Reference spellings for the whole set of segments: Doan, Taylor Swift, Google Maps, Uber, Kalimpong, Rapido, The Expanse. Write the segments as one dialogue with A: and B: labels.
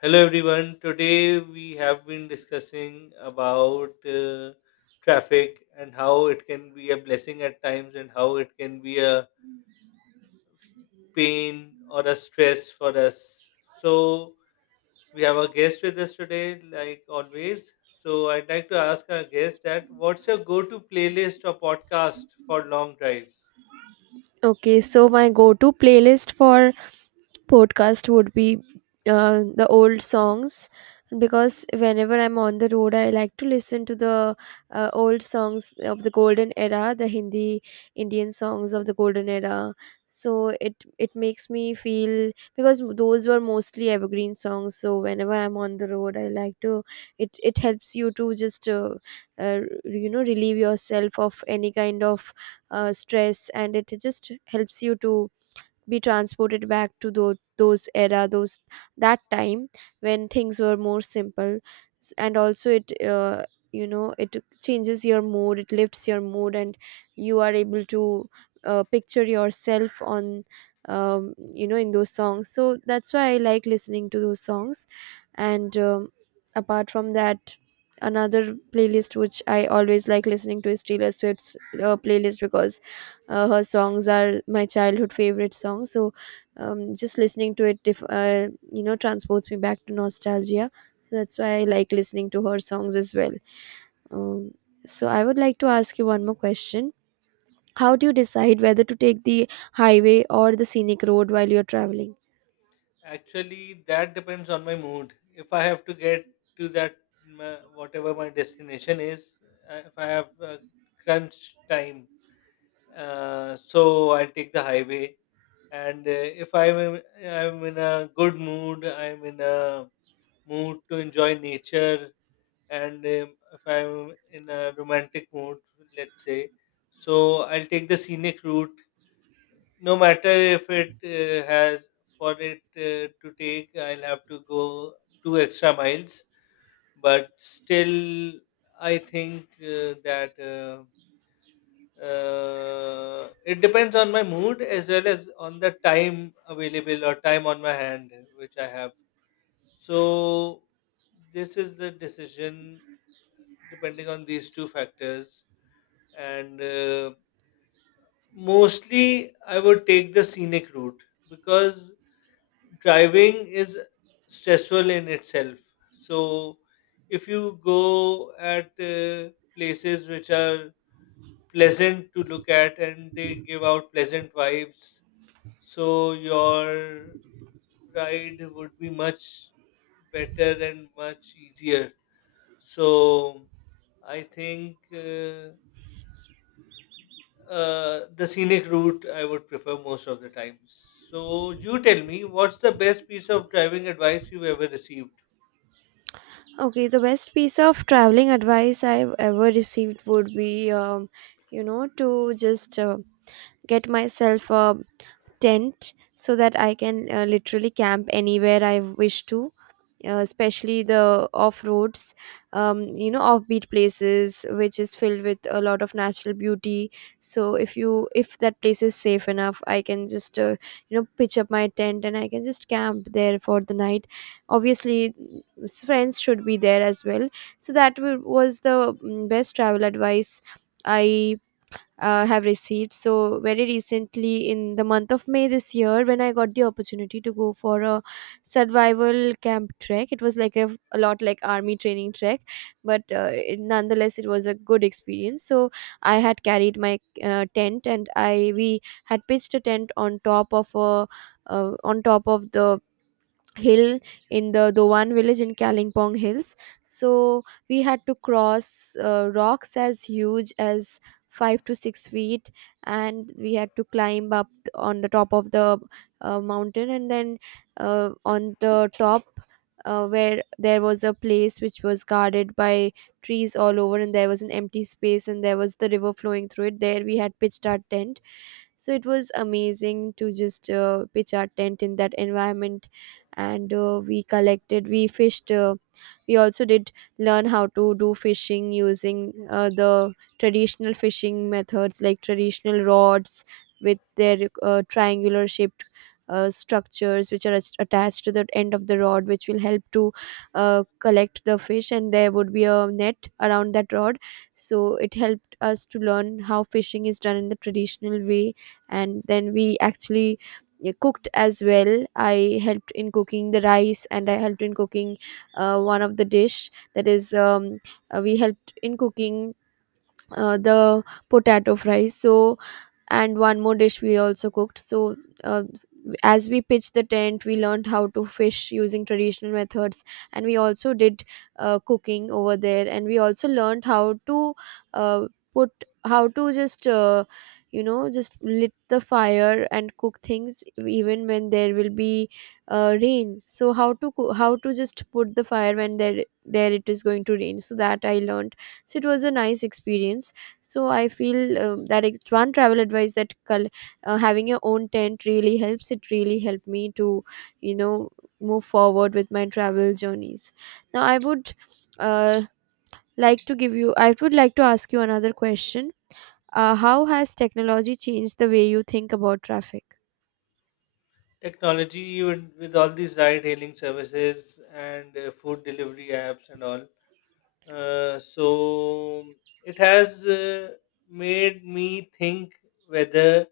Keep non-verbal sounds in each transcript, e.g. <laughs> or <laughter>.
A: Hello everyone. Today we have been discussing about traffic and how it can be a blessing at times and how it can be a pain or a stress for us. So we have a guest with us today, like always. So I'd like to ask our guest that what's your go-to playlist or podcast for long drives?
B: Okay, so my go to playlist for podcast would be the old songs because whenever I'm on the road, I like to listen to the old songs of the golden era, the Hindi Indian songs of the golden era. So it makes me feel because those were mostly evergreen songs. So whenever I'm on the road, I like to it helps you to just relieve yourself of any kind of stress, and it just helps you to be transported back to those that time when things were more simple. And also it it changes your mood, it lifts your mood, and you are able to picture yourself on, in those songs, so that's why I like listening to those songs. And apart from that, another playlist which I always like listening to is Taylor Swift's playlist, because her songs are my childhood favorite songs. So just listening to it, if you know transports me back to nostalgia, so that's why I like listening to her songs as well. um, so I would like to ask you one more question. How do you decide whether to take the highway or the scenic road while you're traveling?
A: Actually, that depends on my mood. If I have to get to that, whatever my destination is, if I have crunch time, So I'll take the highway. And if I'm in a good mood, I'm in a mood to enjoy nature, and if I'm in a romantic mood, let's say, so I'll take the scenic route no matter if it has for it to take I'll have to go two extra miles. But still, I think that it depends on my mood as well as on the time available or time on my hand which I have. So this is the decision, depending on these two factors. And mostly I would take the scenic route, because driving is stressful in itself. So if you go at places which are pleasant to look at and they give out pleasant vibes, so your ride would be much better and much easier. So I think the scenic route I would prefer most of the time. So you tell me, what's the best piece of driving advice you've ever received?
B: Okay, the best piece of traveling advice I've ever received would be, to just get myself a tent so that I can literally camp anywhere I wish to, especially the off roads, offbeat places which is filled with a lot of natural beauty. So if you, if that place is safe enough, I can just pitch up my tent and I can just camp there for the night. Obviously, friends should be there as well. So that was the best travel advice I have received. So, very recently, in the month of May this year, when I got the opportunity to go for a survival camp trek, it was like a lot like army training trek, but it, nonetheless, it was a good experience. So, I had carried my tent and I we had pitched a tent on top of a on top of the hill in the Doan village in Kalimpong Hills. So we had to cross rocks as huge as 5 to 6 feet, and we had to climb up on the top of the mountain. And then on the top, where there was a place which was guarded by trees all over, and there was an empty space, and there was the river flowing through it. There we had pitched our tent, so it was amazing to just pitch our tent in that environment. And we fished, we also did learn how to do fishing using the traditional fishing methods, like traditional rods with their triangular shaped structures which are attached to the end of the rod, which will help to collect the fish, and there would be a net around that rod. So it helped us to learn how fishing is done in the traditional way. And then we actually, yeah, cooked as well. I helped in cooking the rice, and I helped in cooking one of the dish that is, we helped in cooking the potato fries. So, and one more dish we also cooked. So uh, as we pitched the tent, we learned how to fish using traditional methods, and we also did cooking over there, and we also learned how to uh, put, how to just just lit the fire and cook things even when there will be rain. So how to how to just put the fire when there it is going to rain, so that I learned. So it was a nice experience. So I feel that it's one travel advice that having your own tent really helps. It really helped me to, you know, move forward with my travel journeys. Now I would uh, like to give you I would like to ask you another question. How has technology changed the way you think about traffic?
A: Technology, even with all these ride hailing services and food delivery apps and all, so it has made me think whether,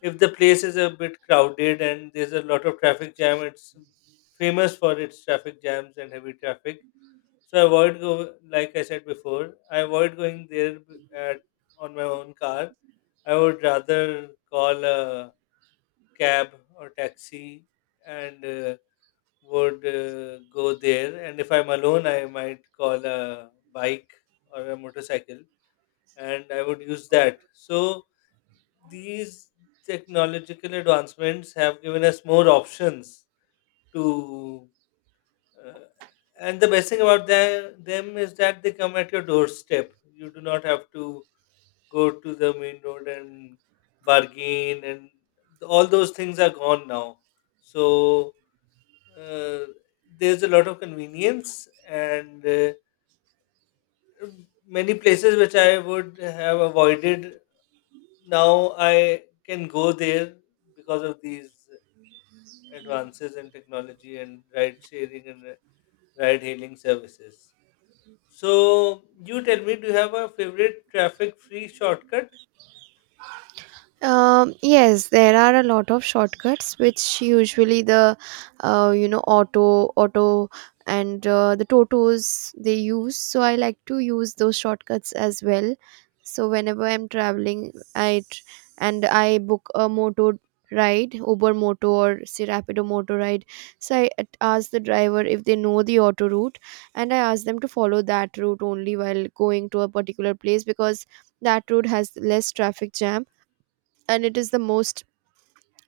A: if the place is a bit crowded and there's a lot of traffic jam, it's famous for its traffic jams and heavy traffic. So I avoid go like I said before, I avoid going there at, on my own car. I would rather call a cab or taxi, and would go there. And if I'm alone, I might call a bike or a motorcycle, and I would use that. So these technological advancements have given us more options to uh, and the best thing about them is that they come at your doorstep. You do not have to go to the main road and bargain, and all those things are gone now. So uh, there's a lot of convenience, and many places which I would have avoided, now I can go there because of these advances in technology and ride sharing and ride hailing services. So you tell me, do you have a favorite traffic free shortcut?
B: Yes, there are a lot of shortcuts which usually the auto and the totos they use. So I like to use those shortcuts as well. So whenever I'm traveling, and I book a moto ride, Uber Moto or say Rapido Moto ride. So I ask the driver if they know the auto route, and I ask them to follow that route only while going to a particular place, because that route has less traffic jam, and it is the most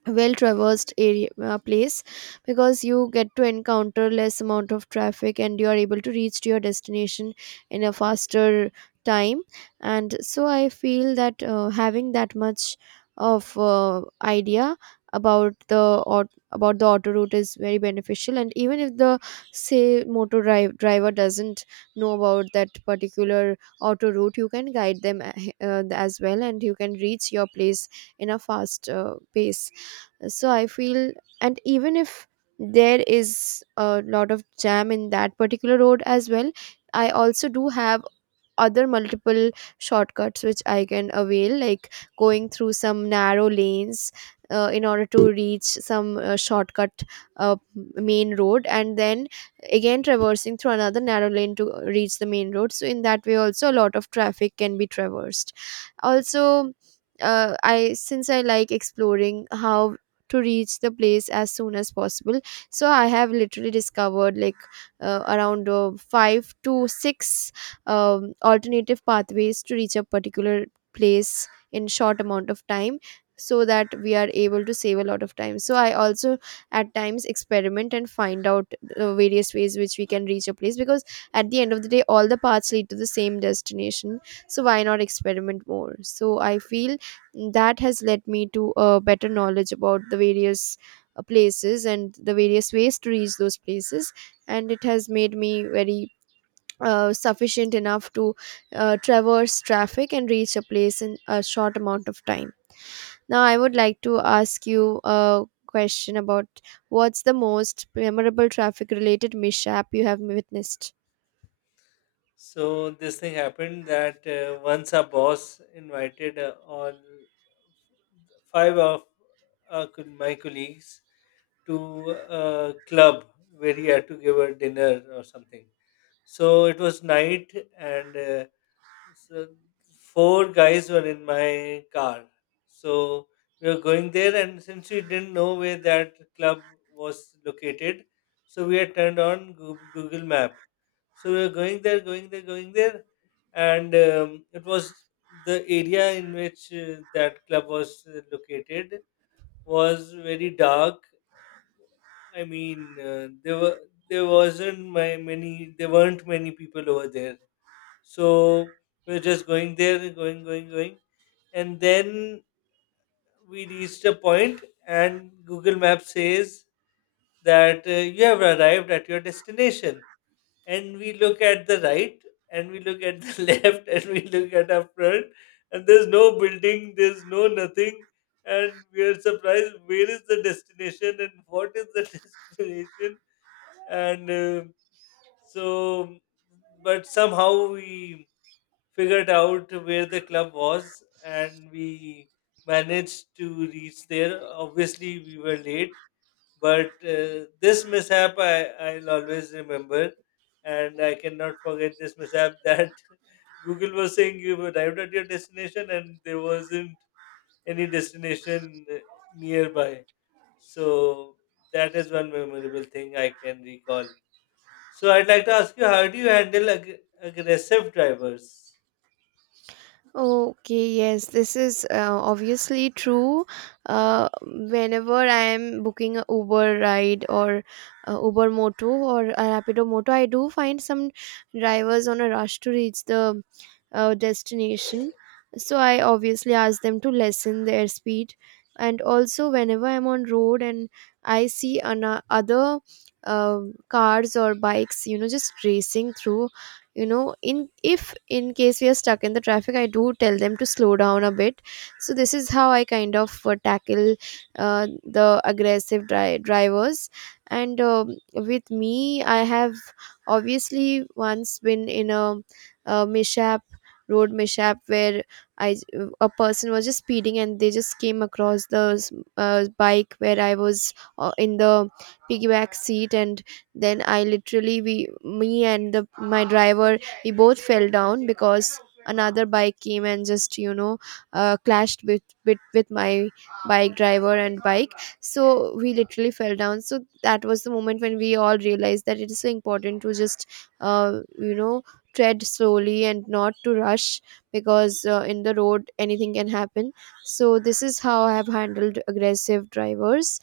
B: well traversed area place, because you get to encounter less amount of traffic and you are able to reach to your destination in a faster time. And so I feel that having that much of idea about the about the auto route is very beneficial. And even if the, say, driver doesn't know about that particular auto route, you can guide them as well, and you can reach your place in a fast pace. So I feel, and even if there is a lot of jam in that particular road as well, I also do have other multiple shortcuts which I can avail, like going through some narrow lanes in order to reach some shortcut uh, main road, and then again traversing through another narrow lane to reach the main road. So, in that way, also a lot of traffic can be traversed. Also, I, since I like exploring how to reach the place as soon as possible, so I have literally discovered like around 5 to 6 alternative pathways to reach a particular place in short amount of time, so that we are able to save a lot of time. So I also at times experiment and find out the various ways which we can reach a place, because at the end of the day all the paths lead to the same destination, so why not experiment more. So I feel that has led me to a better knowledge about the various places and the various ways to reach those places, and it has made me very sufficient enough to traverse traffic and reach a place in a short amount of time. Now, I would like to ask you a question about, what's the most memorable traffic related mishap you have witnessed?
A: So this thing happened that once our boss invited all five of my colleagues to a club where he had to give a dinner or something. So it was night, and so four guys were in my car. So we were going there, and since we didn't know where that club was located, so we had turned on Google Map. So we were going there, going there, and it was the area in which that club was located was very dark. I mean, there were there weren't many people over there. So we're just going there, and going. And then we reached a point, and Google Maps says that you have arrived at your destination. And we look at the right, and we look at the <laughs> left, and we look at our front, and there's no building, there's no nothing. And we are surprised, where is the destination and what is the <laughs> destination? And so, but somehow we figured out where the club was, and we managed to reach there. Obviously, we were late, but this mishap I'll always remember, and I cannot forget this mishap that <laughs> Google was saying you arrived at your destination and there wasn't any destination nearby. So that is one memorable thing I can recall. So I'd like to ask you, how do you handle aggressive drivers?
B: Okay, yes, this is obviously true. Whenever I am booking a Uber ride or Uber Moto or a Rapido Moto, I do find some drivers on a rush to reach the destination. So I obviously ask them to lessen their speed. And also, whenever I'm on road and I see other uh, cars or bikes, you know, just racing through, you know, in if in case we are stuck in the traffic, I do tell them to slow down a bit. So this is how I kind of tackle the aggressive drivers. And with me, I have obviously once been in a mishap, road mishap, where I a person was just speeding and they just came across the bike where I was in the piggyback seat. And then I literally, we me and the my driver, we both fell down because another bike came and just, you know, clashed with, with my bike driver and bike. So we literally fell down. So that was the moment when we all realized that it is so important to just uh, you know tread slowly and not to rush, because in the road anything can happen. So this is how I have handled aggressive drivers.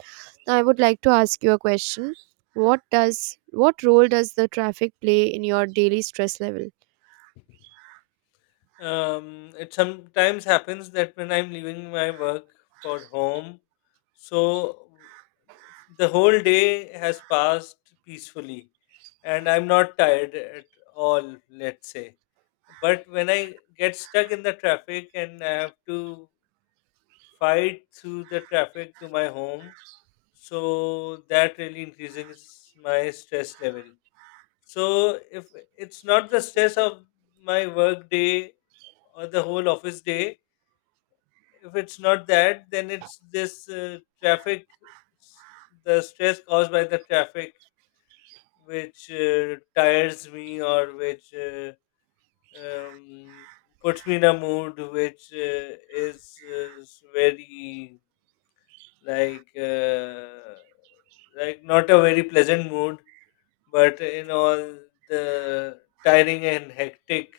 B: Now I would like to ask you a question. What role does the traffic play in your daily stress level?
A: It sometimes happens that when I'm leaving my work for home, so the whole day has passed peacefully and I'm not tired at all, let's say. But when I get stuck in the traffic and I have to fight through the traffic to my home, so that really increases my stress level. So if it's not the stress of my work day or the whole office day. If it's not that, then it's this traffic, s- the stress caused by the traffic, which tires me, or which um, puts me in a mood which is very like uh, like not a very pleasant mood, but in all the tiring and hectic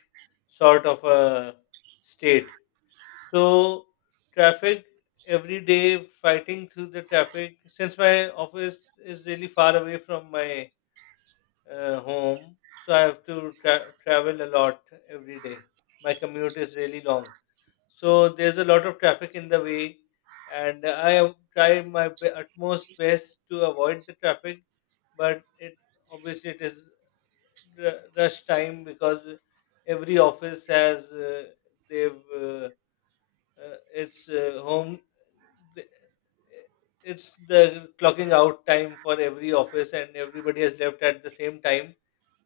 A: sort of a state. So traffic every day, fighting through the traffic. Since my office is really far away from my home, so I have to travel a lot every day. My commute is really long, so there's a lot of traffic in the way, and I have tried my utmost best to avoid the traffic, but it obviously it is rush time because every office has they've. It's th- it's the clocking out time for every office and everybody has left at the same time.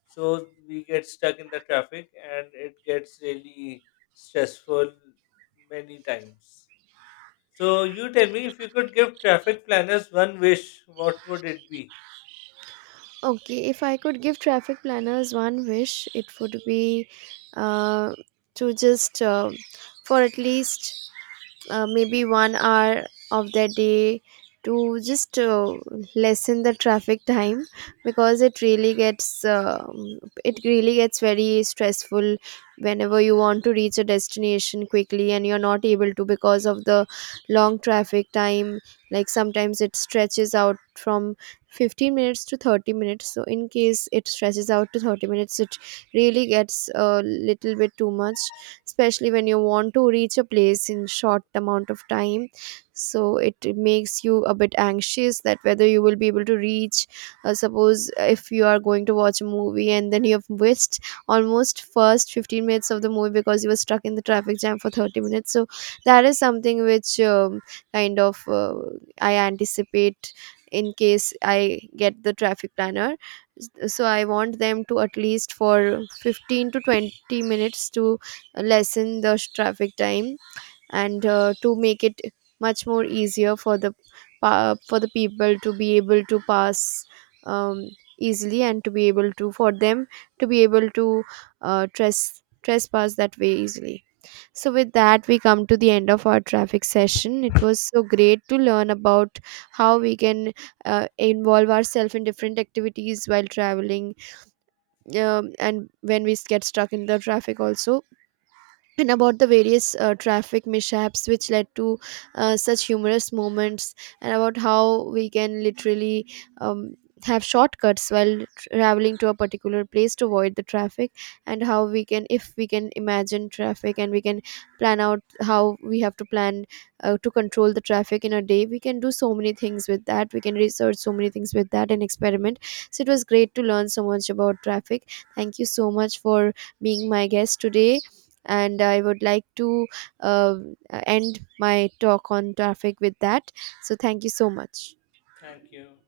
A: So we get stuck in the traffic and it gets really stressful many times. So you tell me, if you could give traffic planners one wish, what would it be?
B: Okay, if I could give traffic planners one wish, it would be uh, to just, uh, for at least maybe 1 hour of their day to just lessen the traffic time, because it really gets very stressful whenever you want to reach a destination quickly and you're not able to because of the long traffic time. Like sometimes it stretches out from 15 minutes to 30 minutes, so in case it stretches out to 30 minutes, it really gets a little bit too much, especially when you want to reach a place in short amount of time. So it makes you a bit anxious that whether you will be able to reach, suppose if you are going to watch a movie and then you have missed almost first 15 minutes of the movie because you were stuck in the traffic jam for 30 minutes. So that is something which, kind of uh, I anticipate in case I get the traffic planner. So I want them to, at least for 15 to 20 minutes, to lessen the traffic time, and to make it much more easier for the for the people to be able to pass, um, easily, and to be able to, for them to be able to trespass that way easily. So with that, we come to the end of our traffic session. It was so great to learn about how we can involve ourselves in different activities while traveling, and when we get stuck in the traffic also, and about the various traffic mishaps which led to such humorous moments, and about how we can literally, um, have shortcuts while traveling to a particular place to avoid the traffic, and how we can, if we can imagine traffic and we can plan out how we have to plan to control the traffic in a day, we can do so many things with that, we can research so many things with that, and experiment. So it was great to learn so much about traffic. Thank you so much for being my guest today, and I would like to uh, end my talk on traffic with that. So thank you so much.
A: Thank you.